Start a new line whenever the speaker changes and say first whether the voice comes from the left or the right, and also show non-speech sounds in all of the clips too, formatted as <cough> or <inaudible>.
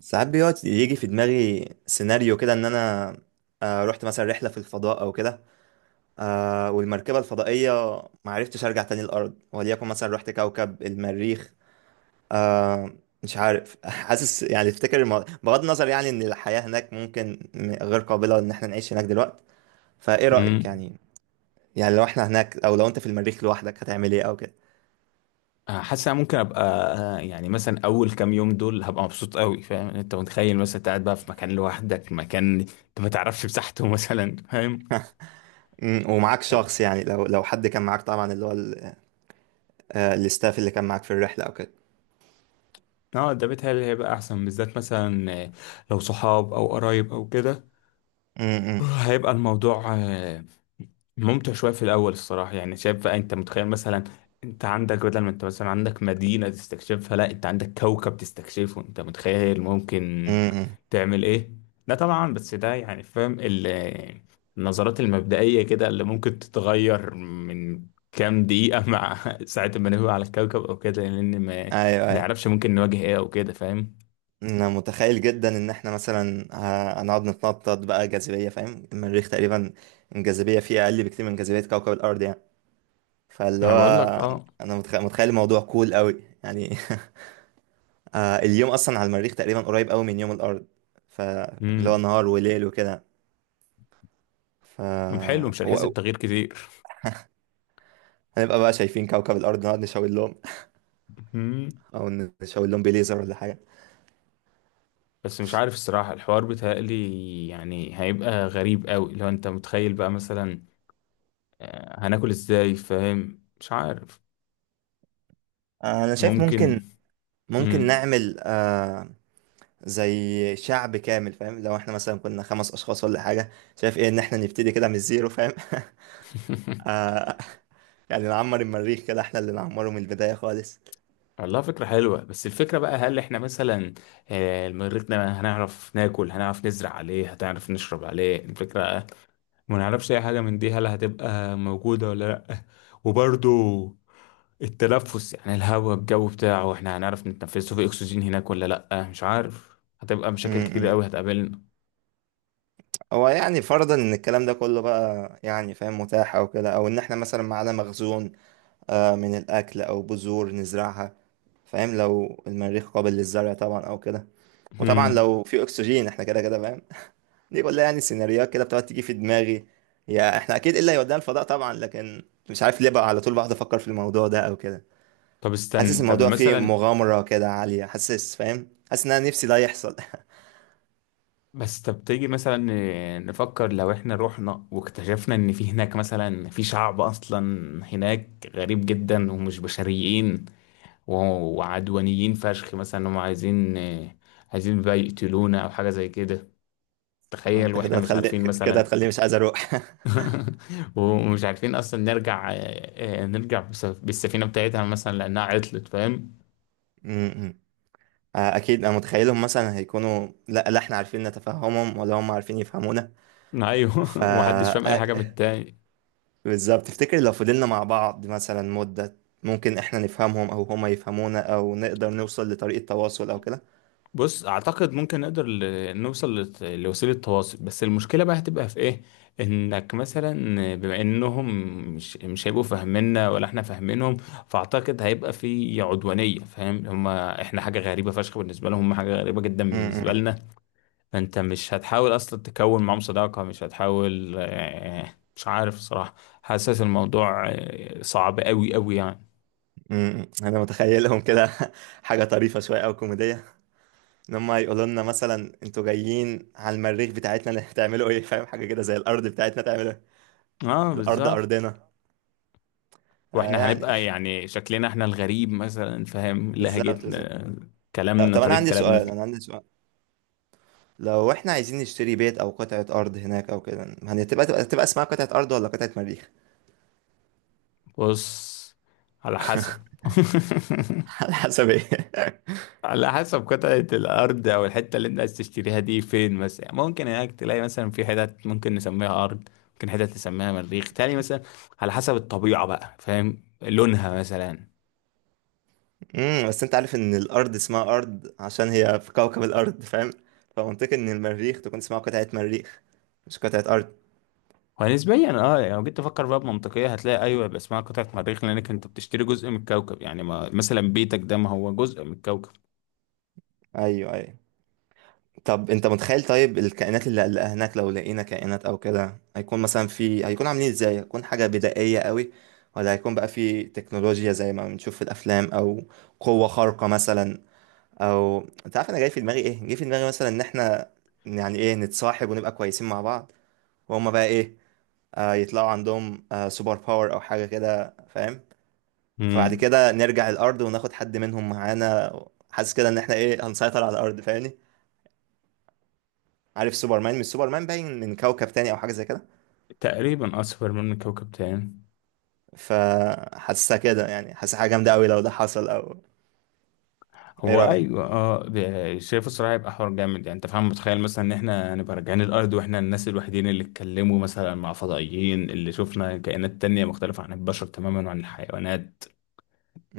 right: ساعات بيقعد يجي في دماغي سيناريو كده ان انا، رحت مثلا رحله في الفضاء او كده. والمركبه الفضائيه ما عرفتش ارجع تاني الارض، وليكن مثلا رحت كوكب المريخ. آه، مش عارف. <laughs> حاسس يعني افتكر بغض النظر يعني ان الحياه هناك ممكن غير قابله ان احنا نعيش هناك دلوقتي. فايه رايك
left: امم
right: يعني؟ يعني لو احنا هناك، او لو انت في المريخ لوحدك، هتعمل ايه او كده؟
left: حاسس أنا ممكن ابقى. يعني مثلا اول كام يوم دول هبقى مبسوط قوي، فاهم؟ انت متخيل مثلا أنت قاعد بقى في مكان لوحدك، مكان انت ما تعرفش مساحته <laughs> مثلا، فاهم؟
right: ومعاك شخص، يعني لو حد كان معاك طبعا، اللي هو الاستاف اللي كان معاك في الرحله او كده.
left: اه، ده بيتهيألي هيبقى احسن، بالذات مثلا لو صحاب او قرايب او كده.
right: م- م-
left: هيبقى الموضوع ممتع شوية في الأول الصراحة. يعني شايف بقى، أنت متخيل مثلا أنت عندك، بدل ما أنت مثلا عندك مدينة تستكشفها، لا أنت عندك كوكب تستكشفه. أنت متخيل
right: م-
left: ممكن
right: م.
left: تعمل إيه؟ لا طبعا، بس ده يعني فاهم النظرات المبدئية كده اللي ممكن تتغير من كام دقيقة مع <laughs> ساعة ما نهوي على الكوكب أو كده، لأن ما
right: ايوه ايوه.
left: نعرفش ممكن نواجه إيه أو كده، فاهم؟
right: انا متخيل جدا ان احنا مثلا هنقعد نتنطط بقى. جاذبيه فاهم، المريخ تقريبا الجاذبيه فيه اقل بكتير من جاذبيه كوكب الارض يعني. فاللي
left: ما أنا
right: هو،
left: بقول لك أه.
right: انا متخيل الموضوع كول قوي يعني. <laughs> اليوم اصلا على المريخ تقريبا قريب قوي من يوم الارض، فاللي هو
left: امم
right: نهار وليل وكده. ف
left: حلو، مش هنحس
right: و-
left: بتغيير كتير.
right: هنبقى بقى شايفين كوكب الارض، نقعد نشاور لهم، او نشاور لهم بليزر ولا حاجه.
left: بس مش عارف الصراحة، الحوار بيتهيألي يعني هيبقى غريب قوي لو انت متخيل بقى مثلا هناكل ازاي، فاهم؟ مش عارف.
right: انا شايف ممكن.
left: ممكن.
right: ممكن
left: مم.
right: نعمل زي شعب كامل فاهم، لو احنا مثلا كنا خمس اشخاص ولا حاجه. شايف ايه ان احنا نبتدي كده من الزيرو فاهم؟ <laughs>
left: <laughs>
right: آه، يعني نعمر المريخ كده، احنا اللي نعمره من البدايه خالص.
left: والله فكرة حلوة، بس الفكرة بقى هل احنا مثلا المريخ ده هنعرف ناكل، هنعرف نزرع عليه، هتعرف نشرب عليه؟ الفكرة ما نعرفش اي حاجه من دي، هل هتبقى موجوده ولا لا. وبرضو التنفس، يعني الهواء الجو بتاعه، احنا هنعرف نتنفسه؟ في اكسجين هناك ولا لا؟ مش عارف، هتبقى
right: م-
left: مشاكل كتير
right: م.
left: قوي هتقابلنا.
right: هو يعني فرضا ان الكلام ده كله بقى يعني فاهم، متاح او كده، او ان احنا مثلا معانا مخزون من الاكل، او بذور نزرعها فاهم، لو المريخ قابل للزرع طبعا او كده. وطبعا
left: هم.
right: لو في اكسجين احنا كده كده فاهم. دي كلها يعني سيناريوهات كده بتقعد تيجي في دماغي. يا احنا اكيد الا يودينا الفضاء طبعا، لكن مش عارف ليه بقى على طول بقعد افكر في الموضوع ده او كده.
left: طب
right: حاسس
left: استنى، طب
right: الموضوع فيه
left: مثلا،
right: مغامرة كده عالية، حاسس فاهم، حاسس ان انا نفسي ده يحصل.
left: بس طب تيجي مثلا نفكر لو احنا رحنا واكتشفنا ان في هناك مثلا في شعب اصلا هناك غريب جدا ومش بشريين وعدوانيين فشخ، مثلا هم عايزين بقى يقتلونا او حاجه زي كده.
right: <laughs>
left: تخيل
right: انت كده
left: واحنا مش
right: هتخلي،
left: عارفين
right: كده
left: مثلا
right: هتخليني مش عايز اروح. <laughs>
left: <laughs> ومش عارفين اصلا نرجع. نرجع بالسفينه بتاعتها مثلا لانها عطلت، فاهم؟
right: م- م. اكيد انا متخيلهم مثلا هيكونوا لا لا احنا عارفين نتفهمهم ولا هم عارفين يفهمونا.
left: ايوه
right: ف
left: <laughs> ومحدش فاهم اي حاجه من
right: آه،
left: التاني.
right: بالظبط. تفتكر لو فضلنا مع بعض مثلا مدة، ممكن احنا نفهمهم او هما يفهمونا، او نقدر نوصل لطريقة تواصل او كده؟
left: بص، اعتقد ممكن نقدر نوصل لوسيله تواصل، بس المشكله بقى هتبقى في ايه؟ انك مثلا بما انهم مش هيبقوا فاهميننا ولا احنا فاهمينهم، فاعتقد هيبقى في عدوانيه. فاهم؟ هما احنا حاجه غريبه فشخ بالنسبه لهم، هما حاجه غريبه جدا
right: م-
left: بالنسبه
right: م.
left: لنا. انت مش هتحاول اصلا تكون معاهم صداقة، مش هتحاول مش عارف صراحة. حاسس الموضوع صعب قوي يعني.
right: انا متخيلهم كده. <laughs> حاجه طريفه شويه او كوميديه، ان هم يقولوا لنا مثلا انتوا جايين على المريخ بتاعتنا، <laughs> هتعملوا ايه؟ فاهم، حاجه كده زي الارض بتاعتنا، تعملوا ايه؟
left: اه
right: الارض
left: بالظبط.
right: ارضنا.
left: واحنا
right: يعني.
left: هنبقى يعني شكلنا احنا الغريب مثلا، فاهم؟
right: <laughs> بالظبط بالظبط.
left: لهجتنا،
right: طب
left: كلامنا،
right: طب، انا
left: طريقة
right: عندي
left: كلامنا.
right: سؤال. لو احنا عايزين نشتري بيت او قطعه ارض هناك او كده، هتبقى تبقى تبقى اسمها قطعه ارض ولا قطعه مريخ؟
left: بص، على حسب. <laughs>
right: <laughs> على حسب ايه؟
left: على حسب قطعة الأرض أو الحتة اللي أنت عايز تشتريها دي فين مثلا. يعني ممكن هناك تلاقي مثلا في حتت ممكن نسميها أرض، ممكن حتت نسميها مريخ تاني مثلا، على حسب الطبيعة بقى، فاهم؟ لونها مثلا.
right: امم، بس انت عارف ان الارض اسمها ارض عشان هي في كوكب الارض فاهم، فمنطقي ان المريخ تكون اسمها قطعه مريخ، مش قطعه ارض.
left: ونسبيا اه، يعني لو جيت تفكر بقى بمنطقية هتلاقي أيوه، يبقى اسمها قطعة مريخ، لأنك أنت بتشتري جزء من الكوكب. يعني ما مثلا بيتك ده ما هو جزء من الكوكب.
right: ايوه ايوه. طب انت متخيل طيب الكائنات اللي هناك، لو لقينا كائنات او كده، هيكون مثلا في هيكون عاملين ازاي؟ هيكون حاجة بدائية قوي، ولا هيكون بقى في تكنولوجيا زي ما بنشوف في الافلام، او قوة خارقة مثلا، او، انت عارف انا جاي في دماغي ايه؟ جاي في دماغي مثلا ان احنا يعني ايه نتصاحب ونبقى كويسين مع بعض، وهم بقى ايه آه يطلعوا عندهم آه سوبر باور او حاجة كده فاهم، فبعد
left: امم،
right: كده نرجع الارض وناخد حد منهم معانا. حاسس كده ان احنا ايه هنسيطر على الارض فاهمني؟ عارف سوبرمان؟ مش سوبرمان باين من كوكب تاني او حاجه زي كده؟
left: تقريبا أصفر من كوكب تاني.
right: فحاسسها كده يعني، حاسسها حاجه جامده قوي لو ده حصل. او، ايه
left: هو
right: رايك؟
left: ايوه اه، شايف الصراحه هيبقى حوار جامد، يعني انت فاهم، متخيل مثلا ان احنا هنبقى راجعين الارض واحنا الناس الوحيدين اللي اتكلموا مثلا مع فضائيين، اللي شفنا كائنات تانية مختلفه عن البشر تماما وعن الحيوانات.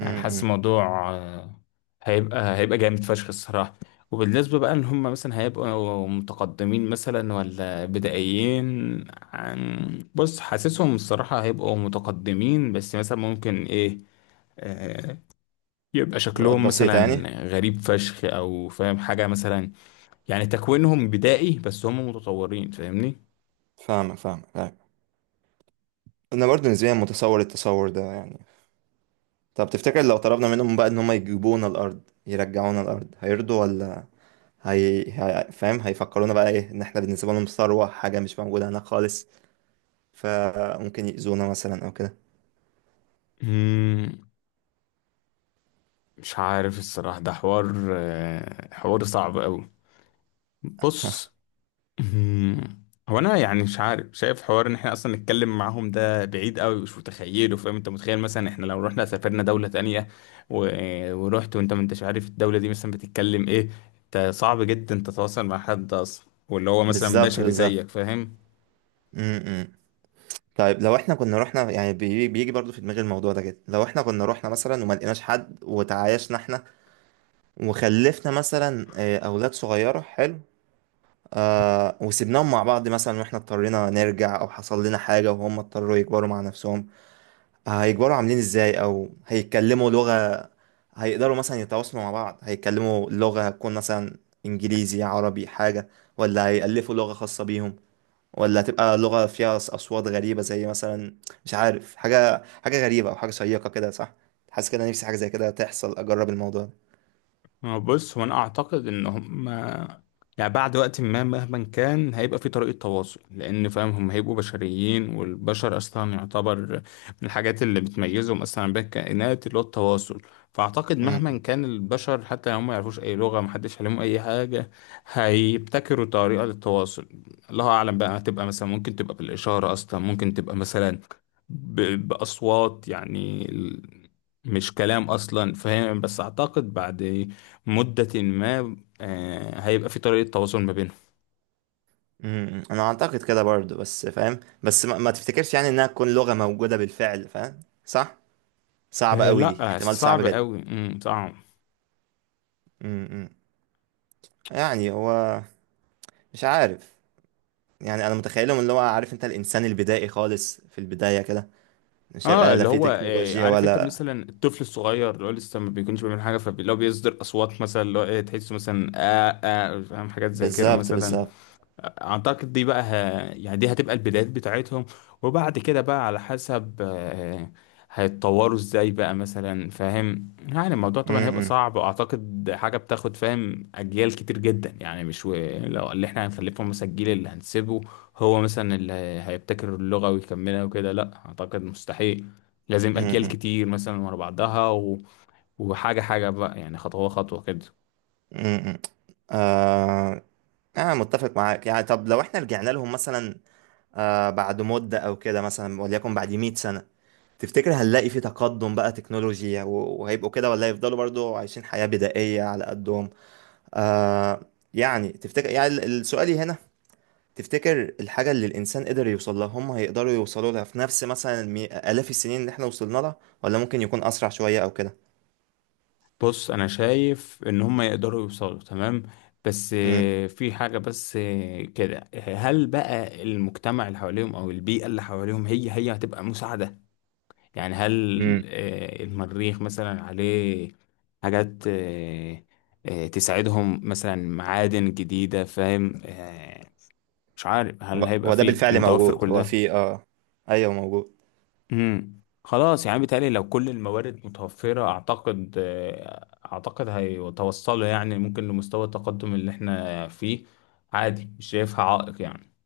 left: يعني حاسس الموضوع هيبقى جامد فشخ الصراحه. وبالنسبه بقى ان هم مثلا هيبقوا متقدمين مثلا ولا بدائيين، عن بص حاسسهم الصراحه هيبقوا متقدمين، بس مثلا ممكن ايه، آه، يبقى
right: فروقات
left: شكلهم
right: بسيطه يعني.
left: مثلا غريب فشخ او فاهم حاجة مثلا. يعني تكوينهم بدائي بس هم متطورين، فاهمني؟
right: فاهمك فاهمك فاهمك. انا برضو نسبيا متصور التصور ده يعني. طب تفتكر لو طلبنا منهم بقى ان هم يجيبونا الارض، يرجعونا الارض، هيرضوا ولا فاهم؟ هيفكرونا بقى ايه؟ ان احنا بالنسبه لهم ثروه، حاجه مش موجوده هناك خالص، فممكن يأذونا مثلا او كده.
left: مم، مش عارف الصراحة، ده حوار حوار صعب قوي. بص. مم. هو انا يعني مش عارف، شايف حوار ان احنا اصلا نتكلم معاهم ده بعيد قوي، مش متخيله. فاهم؟ انت متخيل مثلا احنا لو رحنا سافرنا دولة تانية ورحت وانت ما انتش عارف الدولة دي مثلا بتتكلم ايه، انت صعب جدا تتواصل مع حد اصلا واللي هو مثلا
right: بالظبط
left: بشري
right: بالظبط.
left: زيك، فاهم؟
right: م- م. طيب لو احنا كنا رحنا يعني، بيجي برضو في دماغي الموضوع ده كده، لو احنا كنا رحنا مثلا وما لقيناش حد وتعايشنا احنا وخلفنا مثلا اولاد صغيره حلو، آه وسيبناهم مع بعض مثلا، واحنا اضطرينا نرجع او حصل لنا حاجه، وهم اضطروا يكبروا مع نفسهم، آه هيكبروا عاملين ازاي، او هيتكلموا لغه، هيقدروا مثلا يتواصلوا مع بعض؟ هيتكلموا لغه هتكون مثلا انجليزي عربي حاجه، ولا هيألفوا لغه خاصه بيهم، ولا هتبقى لغة فيها أصوات غريبة زي مثلا، مش عارف، حاجة، حاجة غريبة أو حاجة شيقة كده، صح؟ حاسس كده نفسي حاجة زي كده تحصل، أجرب الموضوع ده.
left: هو بص، هو انا اعتقد ان هم يعني بعد وقت ما مهما كان هيبقى في طريقة تواصل، لان فاهم هم هيبقوا بشريين، والبشر اصلا يعتبر من الحاجات اللي بتميزهم اصلا بين الكائنات اللي هو التواصل. فاعتقد مهما
right: امم
left: كان البشر حتى لو هم ما يعرفوش اي لغة، محدش عليهم اي حاجة، هيبتكروا طريقة للتواصل. الله اعلم بقى هتبقى مثلا، ممكن تبقى بالاشارة اصلا، ممكن تبقى مثلا باصوات، يعني مش كلام اصلا، فاهم؟ بس اعتقد بعد مدة ما هيبقى في طريقة تواصل ما بينهم.
right: أمم. أنا أعتقد كده برضه بس فاهم، بس ما تفتكرش يعني إنها تكون لغة موجودة بالفعل فاهم؟ صح. صعبة قوي دي،
left: لا
right: احتمال صعب
left: صعب
right: جدا.
left: قوي، صعب.
right: إمم. يعني هو، مش عارف، يعني أنا متخيلهم اللي هو عارف أنت الإنسان البدائي خالص في البداية كده، مش
left: اه،
right: هيبقى لا
left: اللي
right: في
left: هو
right: تكنولوجيا
left: عارف انت
right: ولا.
left: مثلا الطفل الصغير اللي هو لسه ما بيكونش بيعمل حاجة، فلو بيصدر اصوات مثلا اللي هو إيه، تحسه مثلا آه آه، فاهم؟ حاجات زي كده
right: بالظبط
left: مثلا.
right: بالظبط.
left: اعتقد دي بقى يعني دي هتبقى البدايات بتاعتهم. وبعد كده بقى على حسب هيتطوروا ازاي بقى مثلا، فاهم؟ يعني الموضوع طبعا
right: امم
left: هيبقى
right: امم
left: صعب، واعتقد حاجه بتاخد فاهم اجيال كتير جدا يعني. مش لو اللي احنا هنخلفهم مثلا الجيل اللي هنسيبه هو مثلا اللي هيبتكر اللغه ويكملها وكده، لا اعتقد مستحيل. لازم
right: إمم،
left: اجيال
right: إمم.
left: كتير مثلا ورا بعضها وحاجه حاجه بقى، يعني خطوه خطوه كده.
right: امم امم. آه أنا متفق معاك يعني. طب لو إحنا رجعنا لهم مثلا آه بعد مدة أو كده، مثلا وليكن بعد 100 سنة، تفتكر هنلاقي في تقدم بقى تكنولوجيا وهيبقوا كده، ولا يفضلوا برضو عايشين حياة بدائية على قدهم؟ آه يعني، تفتكر يعني السؤالي هنا، تفتكر الحاجة اللي الإنسان قدر يوصل لها، هم هيقدروا يوصلوا لها في نفس مثلا آلاف السنين اللي إحنا وصلنا لها، ولا ممكن يكون أسرع شوية أو كده؟
left: بص انا شايف ان هم يقدروا يوصلوا تمام، بس
right: امم
left: في حاجة بس كده، هل بقى المجتمع اللي حواليهم او البيئة اللي حواليهم هي هتبقى مساعدة؟ يعني هل
right: امم.
left: المريخ مثلا عليه حاجات تساعدهم، مثلا معادن جديدة، فاهم؟ مش عارف هل
right: هو
left: هيبقى
right: هو ده
left: فيه
right: بالفعل
left: متوفر
right: موجود.
left: كل
right: هو
left: ده.
right: في آه أيوه موجود.
left: خلاص، يعني بيتهيألي لو كل الموارد متوفرة أعتقد أعتقد هيتوصلوا يعني ممكن لمستوى التقدم اللي احنا فيه عادي، مش شايفها عائق يعني.